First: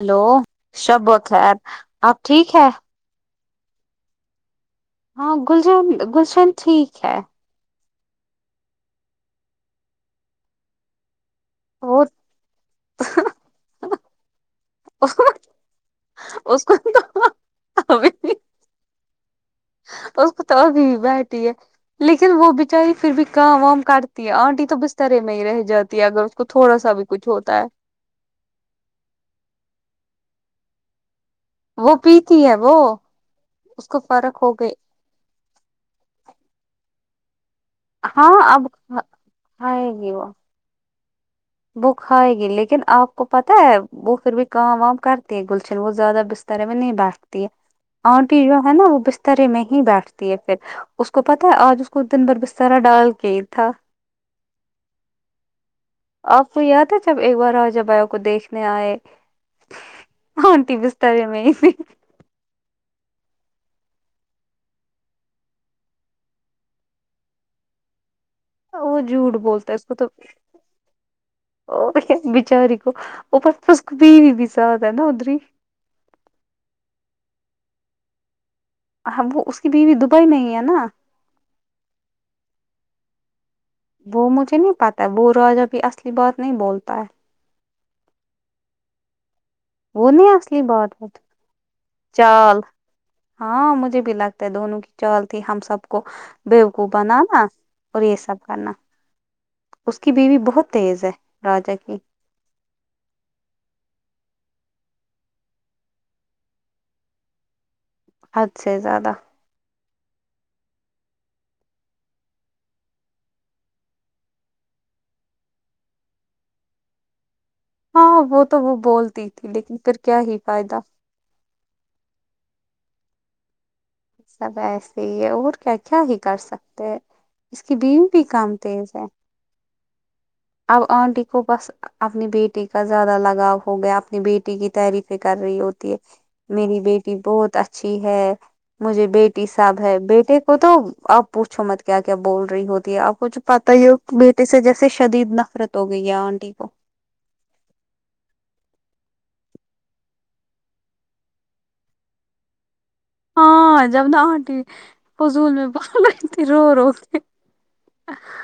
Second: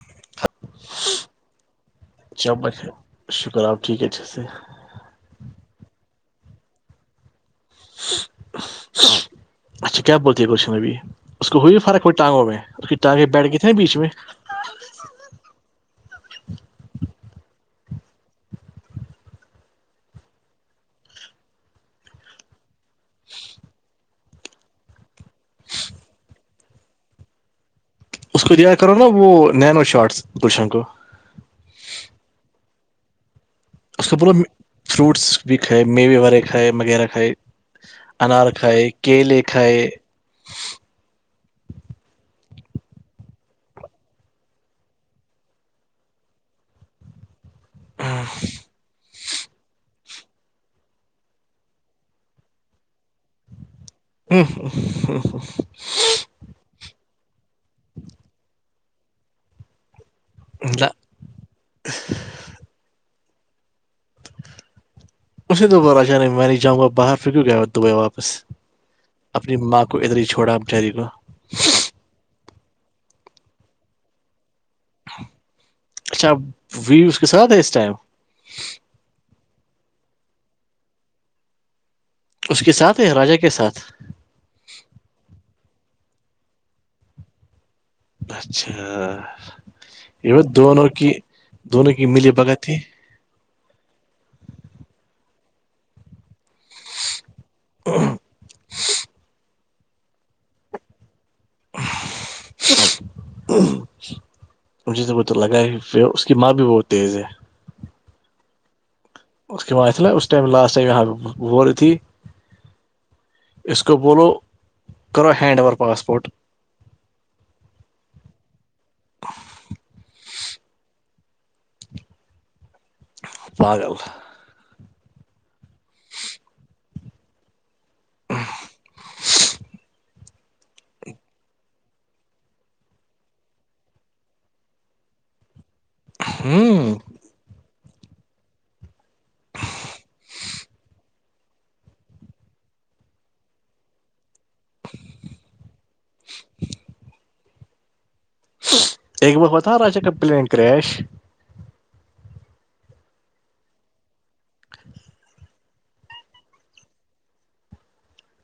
Hello شب و خیر چب بچ شکر آپ ٹھیک ہے چ سر ہاں گلشند گلشن ٹھیک ہے اچھا کیا بولتی ہیں کوشن نبی اس کو ہوئی وہ فرق وہئی ٹانگوں میں اس کی ٹانگیں بیٹھ گئے تھے ن بیچ میں اس کو تو اور کت ہوگئی بیٹٹھی ہے لیکن وہ بچاری پھر بھی کام وام کاٹتی ہے آنٹی تو بسترے میں ہی رہ جاتی ہے اگر تو تھوڑا سا بھی کچھ ہوتا ہے اس کو دیا کرو نا وہ نینو شارٹس پشن کو وہ پیتی ہے وہ کو اس کا بولو فرق ہو گئی فروٹس بھی کھائے میوے والے کھائے وغیرہ کھائے ہاں انار اب کھائے کیلے کھائے گی وہ وہ کھائے گی لیکن آپ کو پتہ ہے وہ پھر بھی کام وام کرتے ہیں گلشن وہ زیادہ بست برے میں نہیں بیٹھتی ہے اور بھی جو ہے نا وہ بسترے میں ہی بیٹھتی پھر اس کو پتا ہے آج اس کو دن بھر بسترا ڈال کے تھا ا ہ آپ کو یاد ہے جب ایک بار آ جب کو دیکھنے آئے آٹی ترے میں اسے تو باراشا نہیں میں نہیں جاں گا باہر پھر کیوں کیا گ دبئی واپس وہ جھوٹ اپنی بولتا ہے ماں اس کو تو ادھر ہی چھوڑا بچاری کو بچاری کو پر کب بھی سد ہے نا ادری اچا ویوس کے سات تھا ہے اس ائم ہاں وہ اس کی بیوی دبئی میں ہی ہے نا اس کے ساتھ ہیں یا راجا کے ساتھ وہ مجھے نہیں پتا وہ راجا بھی اصلی بات نہیں بولتا ہے اچھا وہ نہیں یہ اصلی دونوں بات کی ہوتی دونوں کی ملی بگا چال تھی ہاں مجھے بھی لگتا ہے دونوں کی چل تھی ہم سب کو بوقو بناانا اور یہ سب کرنا اس کی بیوی بہت تیز ہے راجا کی ہ [inaudible] ان چیز کو تو لگائی پھر اس کی ماں بھی بہت تیز ہے اچھ سے زیادہ [unintelligible] اس کے ب اس ٹائم لاسٹ ٹائم یہاں پہ ب رہی تھی اسس کو بولو کرو ہینڈ اور پاسپورٹ ہاں وہ تو وہ بولتی تھی لیکن پھر کیا ہی فائدہ پاگل سب ایسے ہی ہے اور کیا کیا ہی کر سکتے اس کی بیو بھی کم تیز ہے اب آنٹی کو بس اپنی بیٹی کا زیادہ لگاؤ ہو گیا اپنی بیٹی کی تعریفیں کر رہی ہوتی میری ہوں بیٹی بہت اچھی ہے مجھے بیٹی صاب ہے بیٹے کو تو آپ پوچھو مت کیا کیا بول رہی ہوتی ہے آپ کوھ پتا ہی ہو بیٹے سے جیسے شدید نفرت ہو گئی ہے آنٹی کو ایک بار ہوتا راجا کا پلین کریش ہاں جب نا آنٹی فضول میں بال رہئی تھی رو رو ا [inaudible]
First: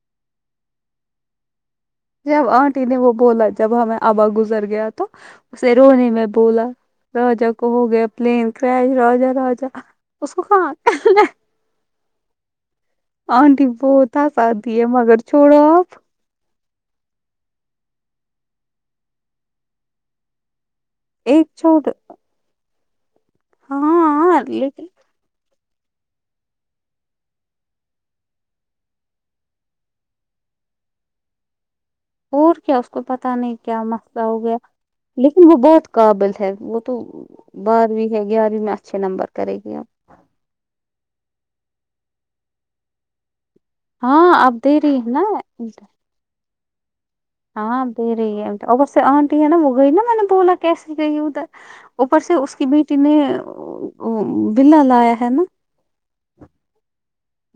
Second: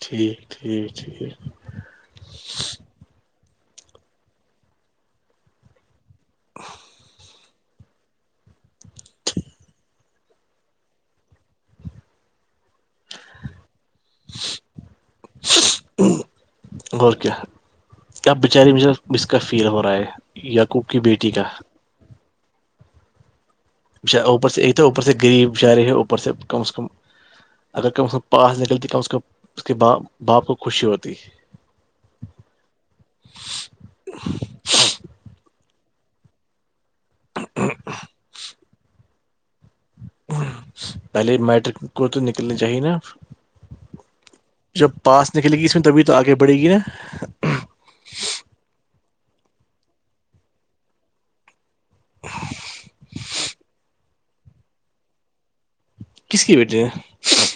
ٹھیک ٹھیک ٹھیک جب آنٹی نے وہ بولا جب ہمیں آبا گزر گیا تو اسے رونے میں بولا راجا کو ہو گیا پلین کرش راجا راجا اس کو خا آنٹی بہت [inaudible] ت س آات دے مگر چھوڑ آپ [inaudible] غ کیا کیا بچاری مجھے اس کا فیل ہو رہا ہے یقوب کی بیٹی کا ایک چھوڑ ہاں اوپر ایک تھا لیکن اوپر سے غریب شاعر ہے اوپر سے کم از کم اگر کہب اس کے پاس نکلتی اس اس کے باپ کو خوشی ہوتی اور کیا اس کو پتاہ نہیں کیا مسئلہ ہو گیا لیکن وہ بہت قابل ہے وہ تو بارہویں ہے گیارہویں میں اچھے نمبر کرے گی آب پہلے میٹرک کو تو نکلنی چاہیے نا ہاں آپ دے جب رہی ہے پاس نکلے گی نا اس میں تبھی تو آگے بڑھے گی نا ہاں دے رہی ہے ا آنٹی ہے نا وہ گئی نا میں نے بولا کیسے گئی ادھر اوپر سے اس کی بیٹی نے بلا لایا ہے نا کس کی بیٹی ہے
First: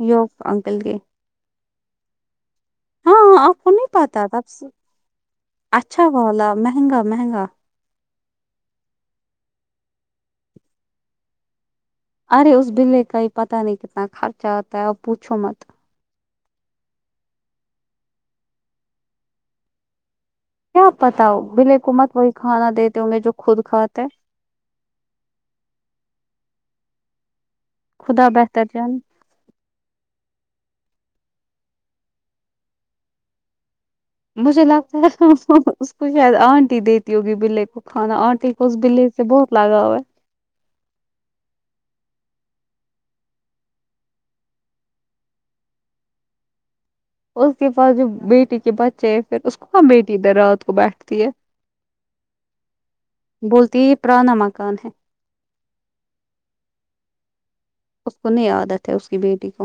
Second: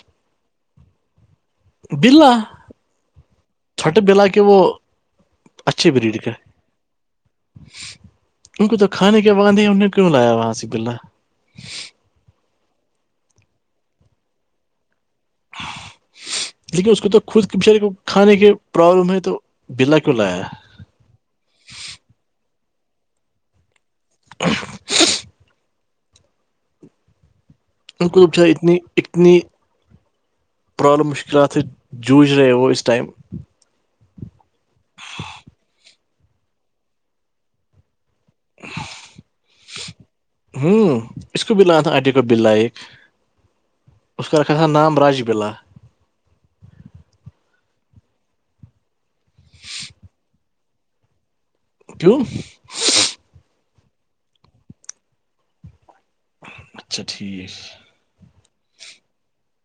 ی انکل کے بلا ہاں ہاں آپ کو نہیں چھٹے بلا کے پاتاب وہ سے اچھے اچھا بریڈ کا والالا مہنگا مہنگا ان کو تو کھانے کے بد ہی ان نے کیوں لایا وہاں سے بلہ ارے اس بلے کا ہی پتاہ نہیں کتنا خرچہ آتا ہے اب پوچھو مت لیکن اس کو تو خود کے بچارے کو کھانے کے پرابلم ہے تو بلا کیوں لایا کیا پتا ہو بالحکومت وہی کھانا دیتے ہوں گے جو خود کھاتے ہیں [inaudible] ان کو خدا ازا بہتر اتنی جان اتنی پرابلم مشکلات سے جوجھ رہے وہ اس ٹائم مجے لگتا ہے [inaudible] [unintelligible] ہوں اس کو بلا تھا آٹی کا بلا ایک اس کاکھ تھا نام راج بللہ اس کے پاس جو بیٹی کے بچے ہے پھر اس کو بیٹی د رات کو بیٹھتی ہے کیو [unintelligible] بولتی پراانا مکان ہے اچھا ٹھیک اس کو نہیں عادت ہے اس کی بیٹی کو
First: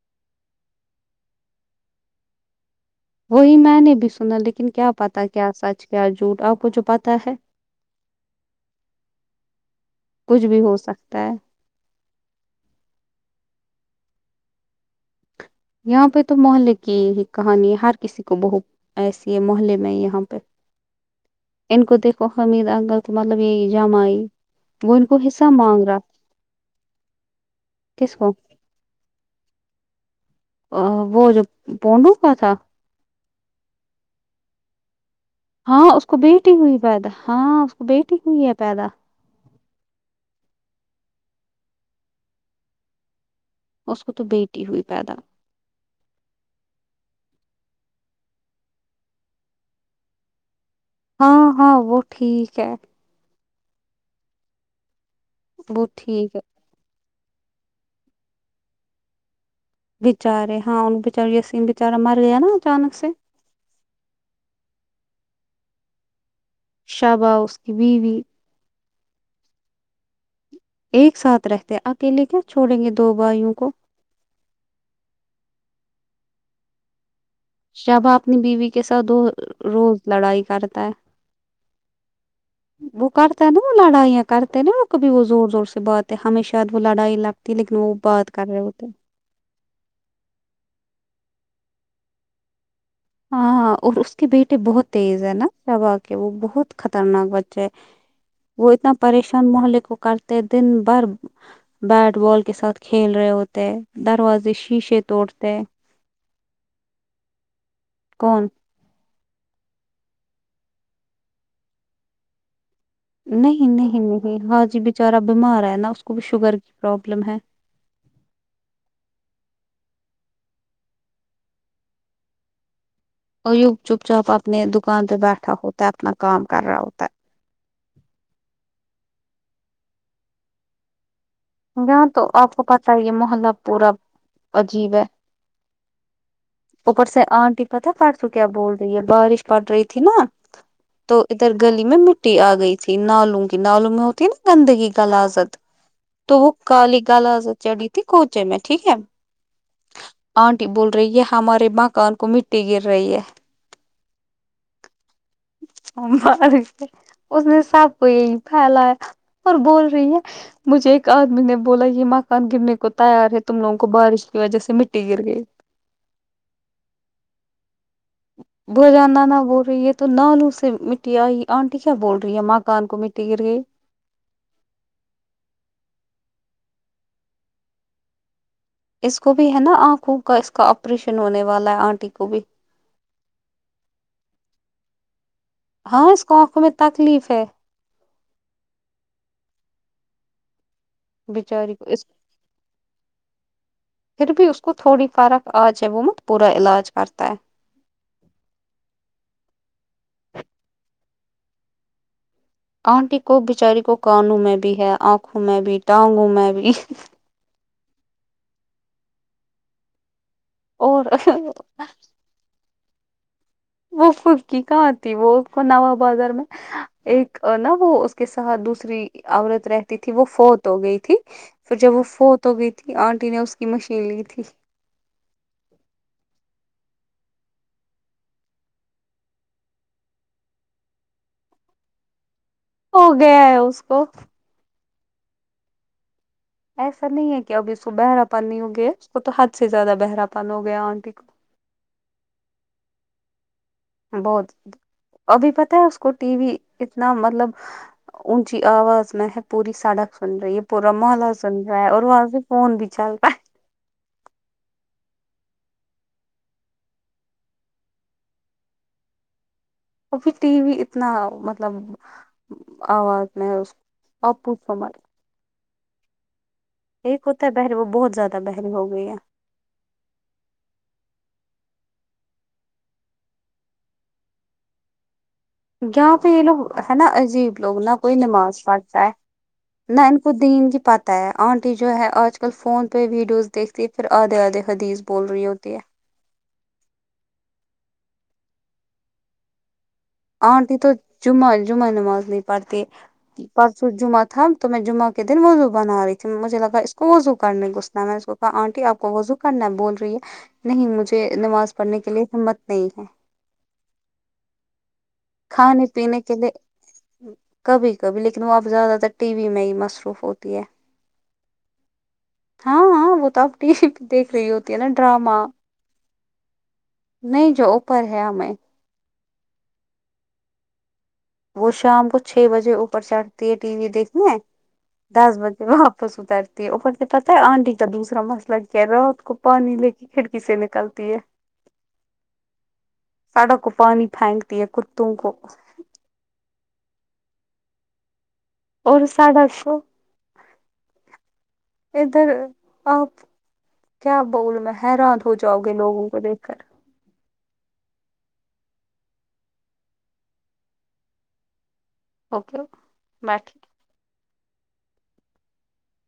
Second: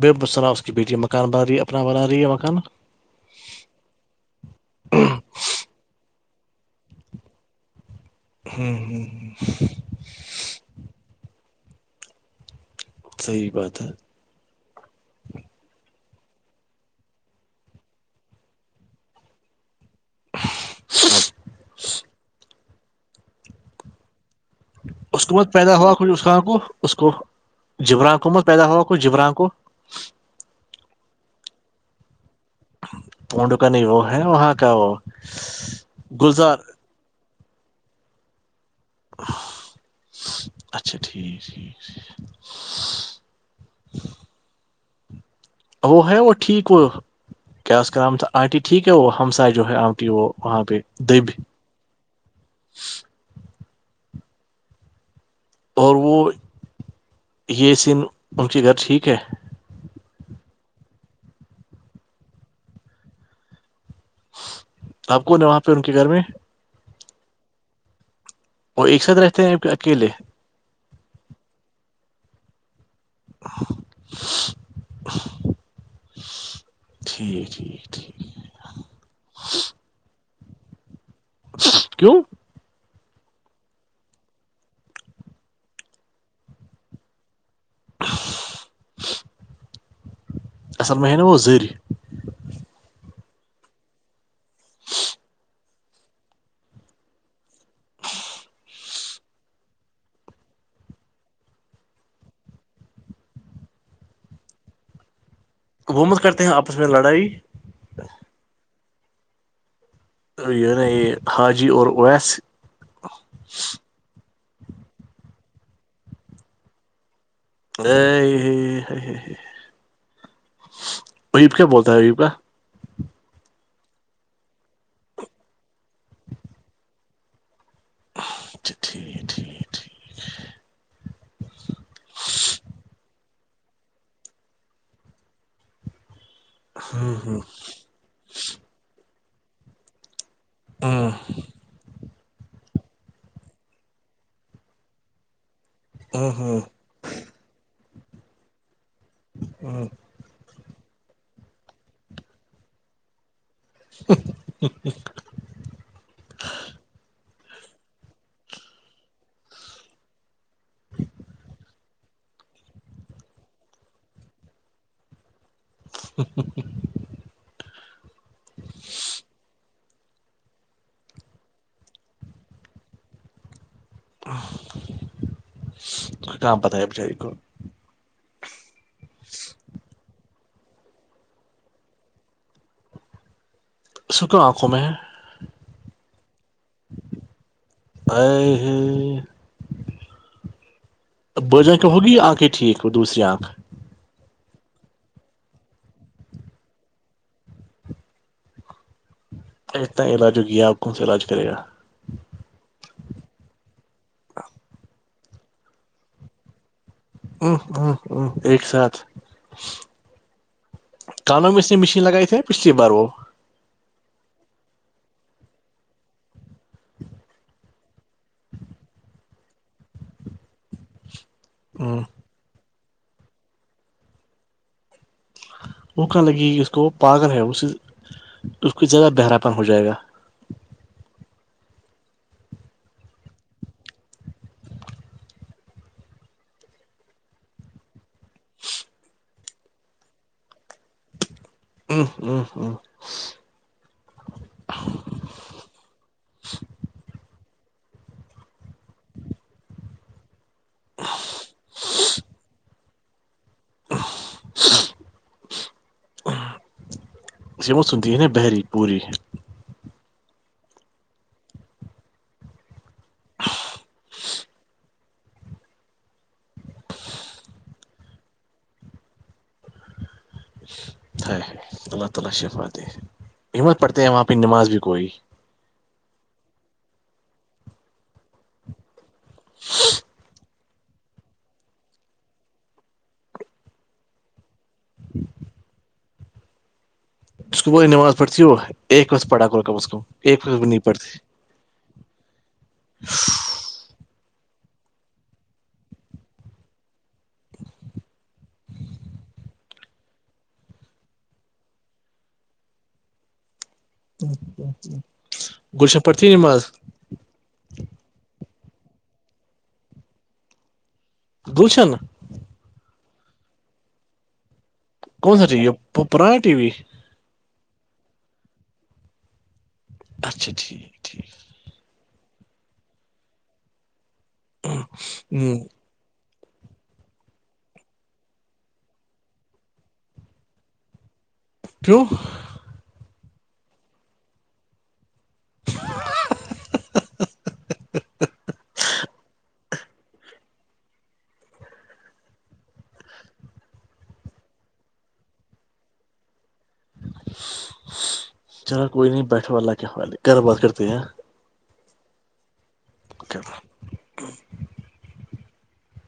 بے اب ال صلالہ اس کی بیٹی ہے مکان بنا رہی ہے اپنا بنا رہی ہے مکان وہی میں نے بھی سنا لیکن کیا پتا کیا سچ کیا جھوٹ آپ کو جو پت ہے [inaudible] ہاں ہ ہ [inaudible] کچھ بھی ہو سکتا ہے صحیح بات ہے [unintelligible] یہاں پہ تو محلے کی ہی کہانی ہر کسی کو بہت ایسے یہ محلے میں یہاں پہ ان کو دیکھو حمیدگل مطلب یہ جمع اسکومت پیدا ہوا کھ اسران کو اس کو جبراں کس کو حکومت پیدا ہوا کھ جبران کو [unintelligible] وہ جو پونڈو کا تھا پڈک نہیں وہ ہے وہاں کا وہ [unintelligible] ہاں اس کو بیٹی گلزار ہوئی پیدا ہاں اس کو بیٹی ہوئی ہے پیدا اچھا ٹھیک ٹھیک اس کو تو بیٹی ہوئی پیدا وہ ہے وہ ٹھیک وہ [unintelligible] کیا اس کا نام تھا آنٹی ٹھیک ہے وہ ہمساائے جو ہے آنٹی وہ وہاں پہ [unintelligible] ہاں ہاں وہ ٹھیک ہے اور وہ ٹھیک ہے یہ سن ان کے گھر ٹھیک ہے بچارے ہاں ان بچار م بچارا مر گیا نا اچانک سے تو آپ کون ہیں وہاں پہ ان کے گھر میں شابا اس کی بیوی اور ایک ساتھ رہتے ہیں اکیلے ایک ساتھ رہتے اکلے کیا چھوڑیں گے دو بھائیوں کو ٹھ [inaudible] شباب [unintelligible] [inaudible] اپنی بیوی کے ساتھ دو روز لڑائی کرتا ہے کیوں [unintelligible] ہ [inaudible] وہ کرتا ہے نا وہ لڑائیاں کرتے نا کبھی وہ زور زور سے بات ہے ہمیشہ وہ لڑائی لگ لیکن وہ بات کر رہے ہو تھ اصل مہ نا وہ زر [inaudible] ہاں ہاں اور اس کے بیٹے بہت تیز ہے نا شبا کے وہ بہت خطرناک بچے ہے وہ اتنا پریشان محلے کو کرتے دن بھر بیٹ بال کے ساتھ کھیل رہے, ہوتے دروازے شیشے توڑتے- حکومت کرتے ہیں آپس میں لڑائی- کون? یہ ہے نا یہ حاجی اور اویس- نہیں -نہیں -نہیں ہاں جی بچارا بیمار ہے نا اس کو بھی شوگر کی پرابلم ہے- ا رب کیا بولتا ہے رب کا اور یپ چپ چاپ اپنے دکان پہ بیٹھا ہوتا ہے اپنا کام کر رہا ہوتا ہے- [unintelligible] یہاں تو آپ کو پت ہی یہ محلہ پورا عجیب ہے- ہ اوپر سے ہ انٹی پت ہے پر تو کیا بول رہی ہے بارش پڑ رہی تھی نا- ہ تو ادھر گلی میں مٹی آ گئی تھی نالوں کی نالوں میں ہوتی ہے نا گندگی کا لازت- ہ تو ہ وہ کالی گال چڑی تھی کونچے میں ٹھیک ہے- ہاں آنٹی بول رہی یہ ہمارے مکان کو مٹی گر رہی ہے- [unintelligible] مر اس نے سب کو یہی پھیلایا- اور بول رہی ہے مجھے آدمی نے بولا یہ م ان گرنے کو تیار ہے تم لوگوں کو بارش کی وجہ سے مٹی گر گئی- [unintelligible] بوجانا نہ بول رہی ہے تو نالو سے مٹی آئی آنٹی کیا بول رہی ہے ماں کان کو مٹی گر گئی- کہاں پتا ہے بچاری کو- اس کو بھی ہے نا آنکھوں کا اس کا آپریشن ہونے والا ہے آنٹی کو بھی- سک آنکھوں میں ہاں اس کو آنکھوں میں تکلیف ہے [unintelligible] بچاری بجن کو اس ہوگی آنکھیں ٹھیک وہ دوسری آنکھ- پھر بھی اس کو تھوڑی فارق آجائے وہ مت پورا علاج کرتا ہے- اتنا علاج ہوگ گیا آپ کونا علاج کرے گا- آنٹی کو بچاری کو کانوں میں بھی ہے, آنکھوں میں بھی ٹانگوں میں بھی- ا ہ ہ ایک ساتھ- اور کانوں میں اس نے مشین لگائی تے پچھلی بار وہ- وہ فکی کہاں ت وہ نو بازار میں- ایک نا وہ اس کے ساتھ دوسری- عورت رہتی تھی وہ فوت ہو گئی تھی- پھر جب وہ فوت ہو گئی تھی آنٹی نے اس کی مشین لی تھی- وہکاں لگی کہ اس کو وہ پاگل ہے اس سے اس کا زیادہ بہرا پن ہو جائے گا- ہو گیا ہے, اس کو- ایسا نہیں ہے کہ اب اس کو بہرا پن نہیں ہو گیا اس کو تو حد سے زیادہ بہرا پن ہو گیا آنٹی کو- [unintelligible] بہت ابھی پتہ ہے اس کو ٹی وی اتنا مطلب- اونچی آواز میں ہے پوری سڑک سن رہی ہے پورا موحلہ سن رہا ہے اور وہاں سے- فون بھی چلتا- [inaudible] س م سنتی ن بہری پوری- وہ بھی ٹی وی اتنا مطلب- آوات میں آپو ف ایک ہوتا ہے بحری وہ بہت زیادہ بحری ہو گئی ہے ہے اللہ تعالی شفاتے ہمت پڑھتے ہیں وہاں پہ نماز بھی کوئی یہاں پہ یہ لوگ ہے نا عجیب لوگ نا کوئی نماز پڑھ جائے نہ ان کو دین کی پات ہے آنٹی جو ہے آج کل فون پہ ویڈیوز دیکھتی ہے پھر آدھے آدھے حدیث بول رہی ہوتی ہے اس کو بی نماز پڑتی ہو ایک وت پڑا کر اس کو آنٹی تو جمعہ جمعہ نماز نہیں پڑھتی پس سو جمعہ تھام تو میں جمعہ کے دن وضو بنا رہیھی مجھے لگا ا اس کو وضو کرنے گغسناا میں اس کو آنٹی آپ کو وضو کرنا بول رہی ہے نہیں مجھے نماز پڑھنے کے لیے ہمت نہیں ہے کھانے گلشن پڑ ت پینے کے لیے نااز کبھی کبھی لیکن وہ اب زیادہ تر ٹی وی میں ہی مصروف ہوتی ہے بولشن ہاں ہاں وہ تو آپ ٹی وی پہ دیکھ رہی ہوتی ہے نا ڈرامہ کون سا ٹی وی ہے؟ پرانا ٹی وی نہیں جو اوپر ہے ہمیں اچھا ٹھیک ٹھیک وہ شام کو چھ بجے اوپر چڑھتی ہے ٹی وی دیکھنے دس ہ بجے واپس اتارتے اوپر تو پتا ہے آنٹی کا دوسرا مسئلہ کیا ہے رات کو پانی لے کے کھڑکی سے نکلتی ہے ت [unintelligible] [inaudible] سڑک کو پانی پھینکتی ہے کتوں کو [inaudible] [unintelligible] اور ساھا سو ادھر آ کیا بول میں حیران ہو جاؤ گے لوگوں کو دیکھ کر چلو کوئی نہیں بیٹھا والا کیا وال گھر بات کرتے ہیں اوکےو با کر۔